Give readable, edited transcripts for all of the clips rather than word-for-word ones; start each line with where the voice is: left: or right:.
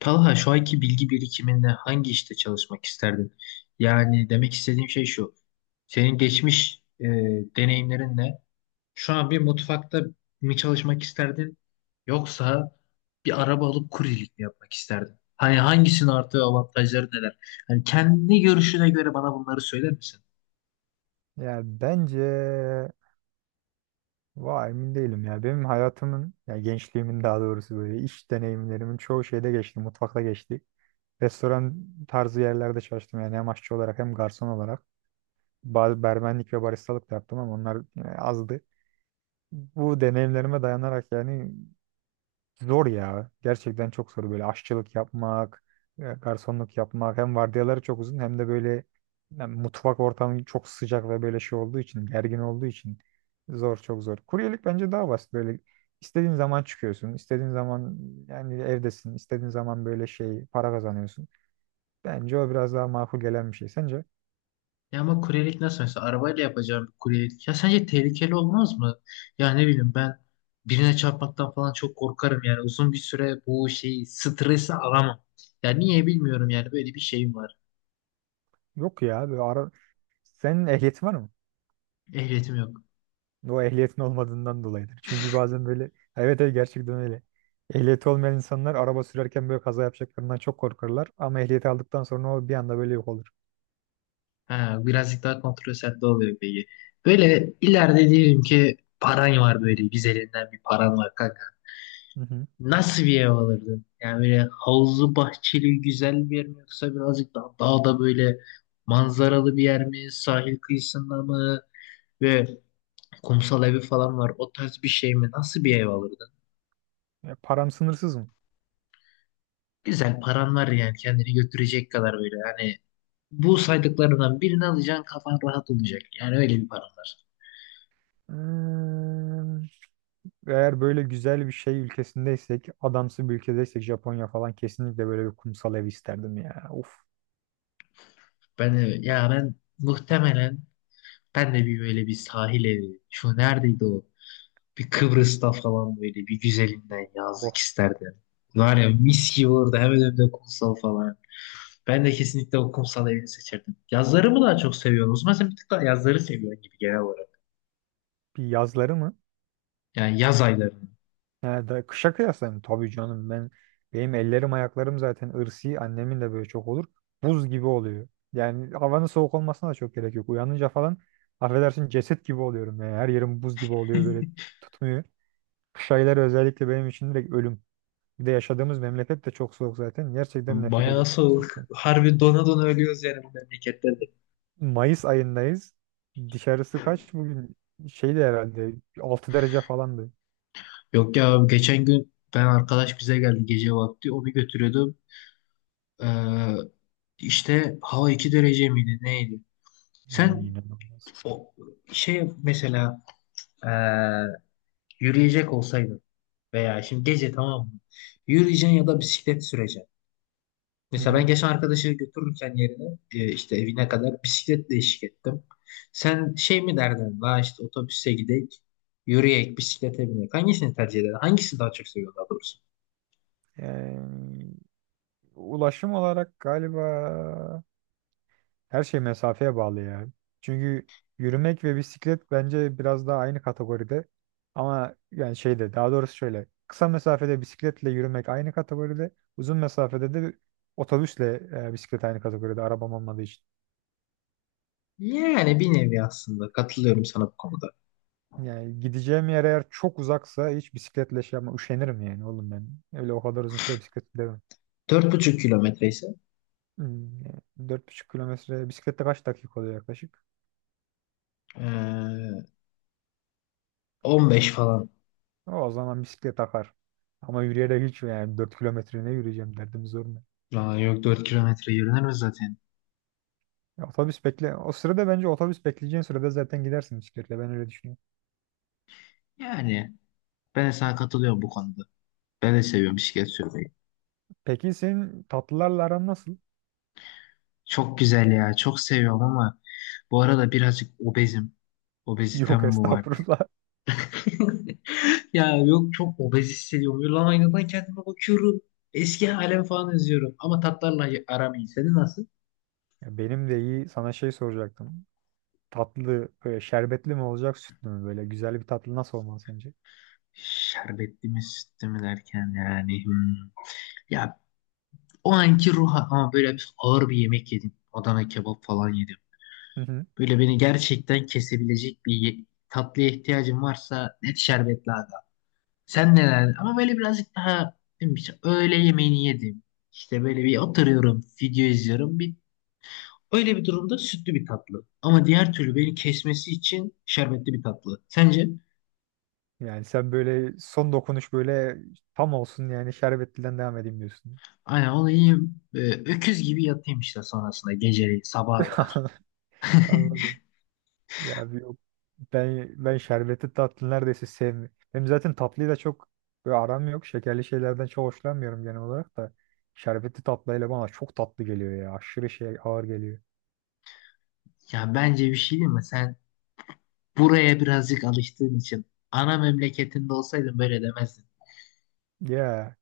left: Talha şu anki bilgi birikiminde hangi işte çalışmak isterdin? Yani demek istediğim şey şu. Senin geçmiş deneyimlerinle şu an bir mutfakta mı çalışmak isterdin? Yoksa bir araba alıp kuryelik mi yapmak isterdin? Hani hangisinin artı avantajları neler? Hani kendi görüşüne göre bana bunları söyler misin?
right: Ya bence vay emin değilim ya. Benim hayatımın ya gençliğimin daha doğrusu böyle iş deneyimlerimin çoğu şeyde geçti. Mutfakta geçti. Restoran tarzı yerlerde çalıştım yani hem aşçı olarak hem garson olarak. Barmenlik ve baristalık da yaptım ama onlar yani azdı. Bu deneyimlerime dayanarak yani zor ya. Gerçekten çok zor. Böyle aşçılık yapmak, garsonluk yapmak. Hem vardiyaları çok uzun hem de böyle yani mutfak ortamı çok sıcak ve böyle şey olduğu için, gergin olduğu için zor, çok zor. Kuryelik bence daha basit. Böyle istediğin zaman çıkıyorsun, istediğin zaman yani evdesin, istediğin zaman böyle şey para kazanıyorsun. Bence o biraz daha makul gelen bir şey. Sence?
left: Ya ama kuryelik nasıl mesela arabayla yapacağım bir kuryelik. Ya sence tehlikeli olmaz mı? Ya ne bileyim ben birine çarpmaktan falan çok korkarım yani uzun bir süre bu şeyi stresi alamam. Ya niye bilmiyorum yani böyle bir şeyim var.
right: Yok ya. Senin ehliyetin var mı?
left: Ehliyetim yok.
right: O ehliyetin olmadığından dolayıdır. Çünkü bazen böyle evet evet gerçekten öyle. Ehliyeti olmayan insanlar araba sürerken böyle kaza yapacaklarından çok korkarlar. Ama ehliyeti aldıktan sonra o bir anda böyle yok olur.
left: Ha, birazcık daha kontrol sende oluyor peki. Böyle ileride diyelim ki paran var böyle güzelinden bir paran var kanka.
right: Hı hı.
left: Nasıl bir ev alırdın? Yani böyle havuzlu bahçeli güzel bir yer mi yoksa birazcık daha dağda böyle manzaralı bir yer mi? Sahil kıyısında mı? Ve kumsal evi falan var. O tarz bir şey mi? Nasıl bir ev alırdın?
right: Ya, param sınırsız mı?
left: Güzel paran var yani kendini götürecek kadar böyle. Yani bu saydıklarından birini alacaksın kafan rahat olacak. Yani öyle bir paran var.
right: Hmm, Eğer böyle güzel bir şey ülkesindeysek, adamsı bir ülkedeysek Japonya falan kesinlikle böyle bir kumsal ev isterdim ya. Of,
left: Ya ben muhtemelen ben de bir böyle bir sahil evi. Şu neredeydi o? Bir Kıbrıs'ta falan böyle bir güzelinden yazlık
right: oh.
left: isterdim. Var ya mis gibi orada hemen önünde kumsal falan. Ben de kesinlikle o kumsal evini seçerdim. Yazları mı daha çok seviyorsun? O zaman sen bir tık daha yazları seviyorsun gibi genel olarak.
right: Bir yazları mı?
left: Yani yaz aylarını.
right: Yani da kışa kıyaslayayım tabii canım ben benim ellerim ayaklarım zaten ırsi annemin de böyle çok olur. Buz gibi oluyor. Yani havanın soğuk olmasına da çok gerek yok. Uyanınca falan affedersin ceset gibi oluyorum yani. Her yerim buz gibi oluyor böyle tutmuyor. Kış ayları özellikle benim için direkt ölüm. Bir de yaşadığımız memleket de çok soğuk zaten. Gerçekten nefret
left: Bayağı
right: ediyorum ben
left: soğuk.
right: soğuktan.
left: Harbi dona dona ölüyoruz yani bu memleketlerde.
right: Mayıs ayındayız. Dışarısı kaç bugün? Şeydi herhalde 6 derece falandı.
left: Yok ya abi, geçen gün ben arkadaş bize geldi gece vakti. Onu götürüyordum. Ee, işte hava 2 derece miydi neydi?
right: Yani
left: Sen
right: inanılmaz.
left: o şey mesela ee, Yürüyecek olsaydın veya şimdi gece tamam mı? Yürüyeceksin ya da bisiklet süreceksin.
right: Hı
left: Mesela ben
right: hı.
left: geçen arkadaşı götürürken yerine işte evine kadar bisikletle eşlik ettim. Sen şey mi derdin? La işte otobüse gidek, yürüyek, bisiklete binek. Hangisini tercih ederdin? Hangisi daha çok seviyorsun daha doğrusu?
right: Yani ulaşım olarak galiba her şey mesafeye bağlı ya. Çünkü yürümek ve bisiklet bence biraz daha aynı kategoride. Ama yani şeyde daha doğrusu şöyle. Kısa mesafede bisikletle yürümek aynı kategoride. Uzun mesafede de otobüsle bisiklet aynı kategoride arabam olmadığı için.
left: Yani bir nevi aslında katılıyorum sana bu konuda.
right: Yani gideceğim yer eğer çok uzaksa hiç bisikletle şey yapma üşenirim yani oğlum ben. Öyle o kadar uzun süre bisiklet gidemem.
left: 4,5 kilometre ise
right: Yani 4,5 kilometre bisikletle kaç dakika oluyor yaklaşık?
left: e, 15 falan.
right: O zaman bisiklet akar. Ama yürüyerek hiç yani 4 kilometre ne yürüyeceğim derdim zor mu?
left: Aa, yok 4 kilometre yürünür mü zaten?
right: Ya otobüs bekle. O sırada bence otobüs bekleyeceğin sırada zaten gidersin bisikletle. Ben öyle düşünüyorum.
left: Yani ben de sana katılıyorum bu konuda. Ben de seviyorum bisiklet sürmeyi.
right: Peki senin tatlılarla aran nasıl?
left: Çok güzel ya. Çok seviyorum ama bu arada birazcık obezim. Obezitem
right: Yok
left: mi var diye.
right: estağfurullah.
left: Ya yok çok obez hissediyorum. Böyle lan aynadan kendime bakıyorum. Eski halim falan izliyorum. Ama tatlarla aram iyi. Senin nasıl?
right: Ya benim de iyi. Sana şey soracaktım. Tatlı böyle şerbetli mi olacak sütlü mü böyle? Güzel bir tatlı nasıl olmalı sence?
left: Şerbetli mi sütlü mü derken yani. Hmm. Ya o anki ruh ama böyle bir ağır bir yemek yedim. Adana kebap falan yedim.
right: Hı hı.
left: Böyle beni gerçekten kesebilecek bir tatlıya ihtiyacım varsa net şerbet lazım. Sen neler? Ama böyle birazcık daha değil mi? İşte öğle yemeğini yedim. İşte böyle bir oturuyorum, video izliyorum. Bir, öyle bir durumda sütlü bir tatlı. Ama diğer türlü
right: Hmm.
left: beni kesmesi için şerbetli bir tatlı. Sence?
right: Yani sen böyle son dokunuş böyle tam olsun yani şerbetliden devam edeyim diyorsun.
left: Aynen onu yiyeyim. Öküz gibi yatayım işte sonrasında geceleri sabaha kadar.
right: Anladım. Ya abi yok. Ben şerbetli tatlı neredeyse sevmiyorum. Hem zaten tatlıyı da çok böyle aram yok. Şekerli şeylerden çok hoşlanmıyorum genel olarak da. Şerbetli tatlıyla bana çok tatlı geliyor ya. Aşırı şey ağır geliyor.
left: Ya bence bir şey değil mi? Sen buraya birazcık alıştığın için ana memleketinde olsaydın böyle demezdin.
right: Ya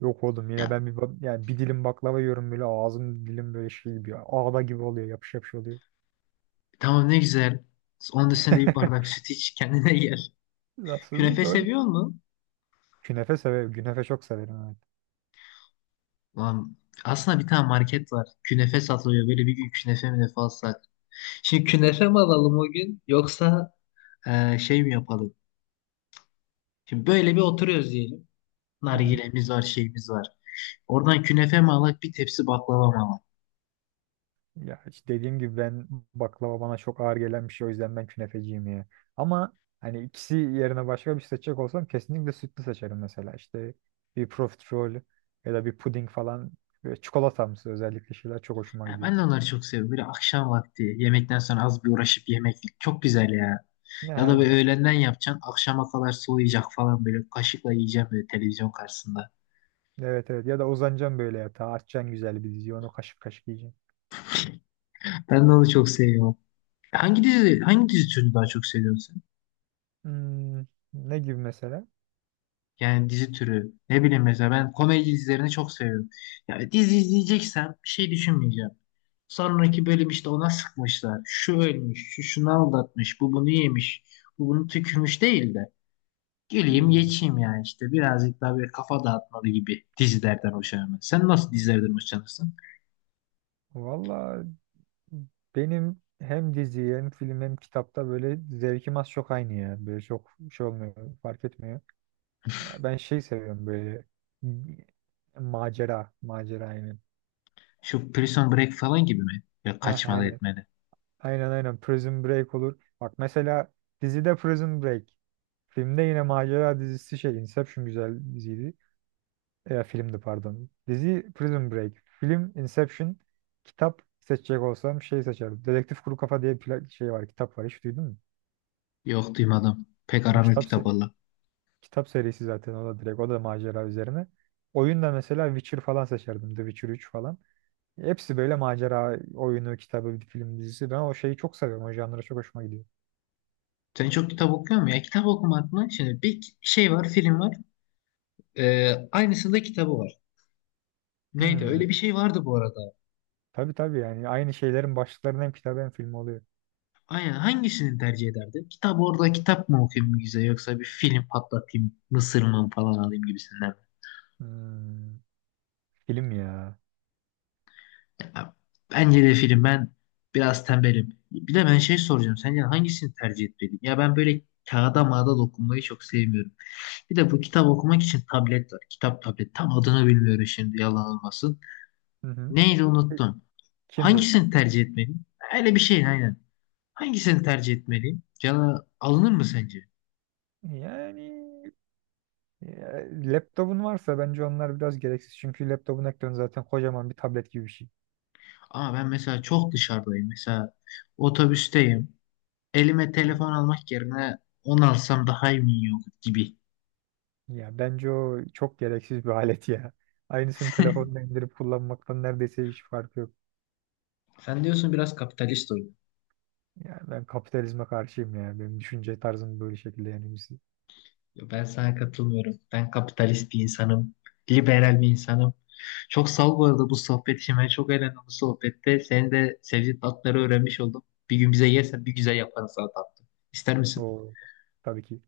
right: yok oğlum yine
left: Ya
right: ben bir yani bir dilim baklava yiyorum böyle ağzım dilim böyle şey gibi ağda gibi oluyor yapış yapış oluyor.
left: tamam ne güzel. Onun üstüne de bir bardak süt iç kendine gel.
right: Aslında
left: Künefe
right: doğru.
left: seviyor musun?
right: Künefe severim. Künefe çok severim evet.
left: Lan aslında bir tane market var. Künefe satılıyor. Böyle bir gün künefe münefe alsak. Şimdi künefe mi alalım o gün yoksa şey mi yapalım? Şimdi böyle bir oturuyoruz diyelim.
right: Hı hı.
left: Nargilemiz var, şeyimiz var. Oradan künefe mi alak, bir tepsi baklava mı alak?
right: Ya işte dediğim gibi ben baklava bana çok ağır gelen bir şey o yüzden ben künefeciyim ya. Ama hani ikisi yerine başka bir şey seçecek olsam kesinlikle sütlü seçerim mesela. İşte bir profiterol ya da bir puding falan ve çikolatamsı özellikle şeyler çok hoşuma
left: Ya
right: gidiyor.
left: ben de onları çok seviyorum. Böyle akşam vakti yemekten sonra az bir uğraşıp yemek çok güzel ya.
right: Ne
left: Ya da böyle
right: aynen.
left: öğlenden yapacaksın, akşama kadar soğuyacak falan böyle kaşıkla yiyeceğim böyle televizyon karşısında.
right: Evet evet ya da uzanacaksın böyle yatağa açacaksın güzel bir dizi onu kaşık kaşık yiyeceksin.
left: Ben de onu çok seviyorum. Hangi dizi türünü daha çok seviyorsun sen?
right: Hmm, ne gibi mesela?
left: Yani dizi türü. Ne bileyim mesela ben komedi dizilerini çok seviyorum. Yani dizi izleyeceksem bir şey düşünmeyeceğim. Sonraki bölüm işte ona sıkmışlar. Şu ölmüş, şu şunu aldatmış, bu bunu yemiş, bu bunu tükürmüş değil de. Geleyim
right: Hmm.
left: geçeyim yani işte birazcık daha böyle kafa dağıtmalı gibi dizilerden hoşlanıyorum. Sen nasıl dizilerden hoşlanırsın?
right: Vallahi benim hem dizi hem film hem kitapta böyle zevkim az çok aynı ya. Böyle çok şey olmuyor, fark etmiyor. Ya ben şey seviyorum böyle macera, macera aynen.
left: Şu Prison Break falan gibi mi? Ya
right: Heh,
left: kaçmalı
right: aynen.
left: etmeli.
right: Aynen aynen Prison Break olur. Bak mesela dizide Prison Break. Filmde yine macera dizisi şey Inception güzel diziydi. Ya filmdi pardon. Dizi Prison Break. Film Inception. Kitap seçecek olsam şey seçerim. Dedektif Kuru Kafa diye bir şey var, kitap var. Hiç duydun mu?
left: Yok duymadım. Pek
right: O
left: aram yok
right: kitap
left: kitap
right: se-
left: valla.
right: Kitap serisi zaten o da direkt o da macera üzerine. Oyunda mesela Witcher falan seçerdim. The Witcher 3 falan. Hepsi böyle macera oyunu, kitabı, film dizisi. Ben o şeyi çok seviyorum. O janra çok hoşuma gidiyor.
left: Sen çok kitap okuyor musun ya? Kitap okumak mı? Şimdi bir şey var, film var. Aynısında kitabı var. Neydi? Öyle bir
right: Hmm.
left: şey vardı bu arada.
right: Tabii tabii yani aynı şeylerin başlıklarının hem kitabı hem filmi oluyor.
left: Aynen. Hangisini tercih ederdin? Kitap orada kitap mı okuyayım güzel yoksa bir film patlatayım, mısır mı falan alayım gibisinden.
right: Hmm. Film ya.
left: Ya, bence de film. Ben biraz tembelim. Bir de ben şey soracağım. Sence hangisini tercih etmeliyim? Ya ben böyle kağıda mağda dokunmayı çok sevmiyorum. Bir de bu kitap okumak için tablet var. Kitap tablet. Tam adını bilmiyorum şimdi yalan olmasın.
right: Hı hı.
left: Neydi unuttum.
right: Kindle.
left: Hangisini tercih etmeliyim? Öyle bir şey aynen. Hangisini tercih etmeliyim? Cana alınır mı sence?
right: Yani ya, laptopun varsa bence onlar biraz gereksiz. Çünkü laptopun ekranı zaten kocaman bir tablet gibi bir şey.
left: Ama ben mesela çok dışarıdayım. Mesela otobüsteyim. Elime telefon almak yerine onu alsam daha iyi mi yok gibi.
right: Ya bence o çok gereksiz bir alet ya. Aynısını telefonla indirip kullanmaktan neredeyse hiç farkı yok.
left: Sen diyorsun biraz kapitalist oyun.
right: Yani ben kapitalizme karşıyım ya. Benim düşünce tarzım böyle şekilde yani biz
left: Yo, ben sana katılmıyorum. Ben kapitalist bir insanım. Liberal bir insanım. Çok sağ ol bu arada bu sohbet için. Ben çok eğlendim bu sohbette. Senin de sevdiğin tatları öğrenmiş oldum. Bir gün bize yersen bir güzel yaparız sana tatlı. İster misin?
right: o tabii ki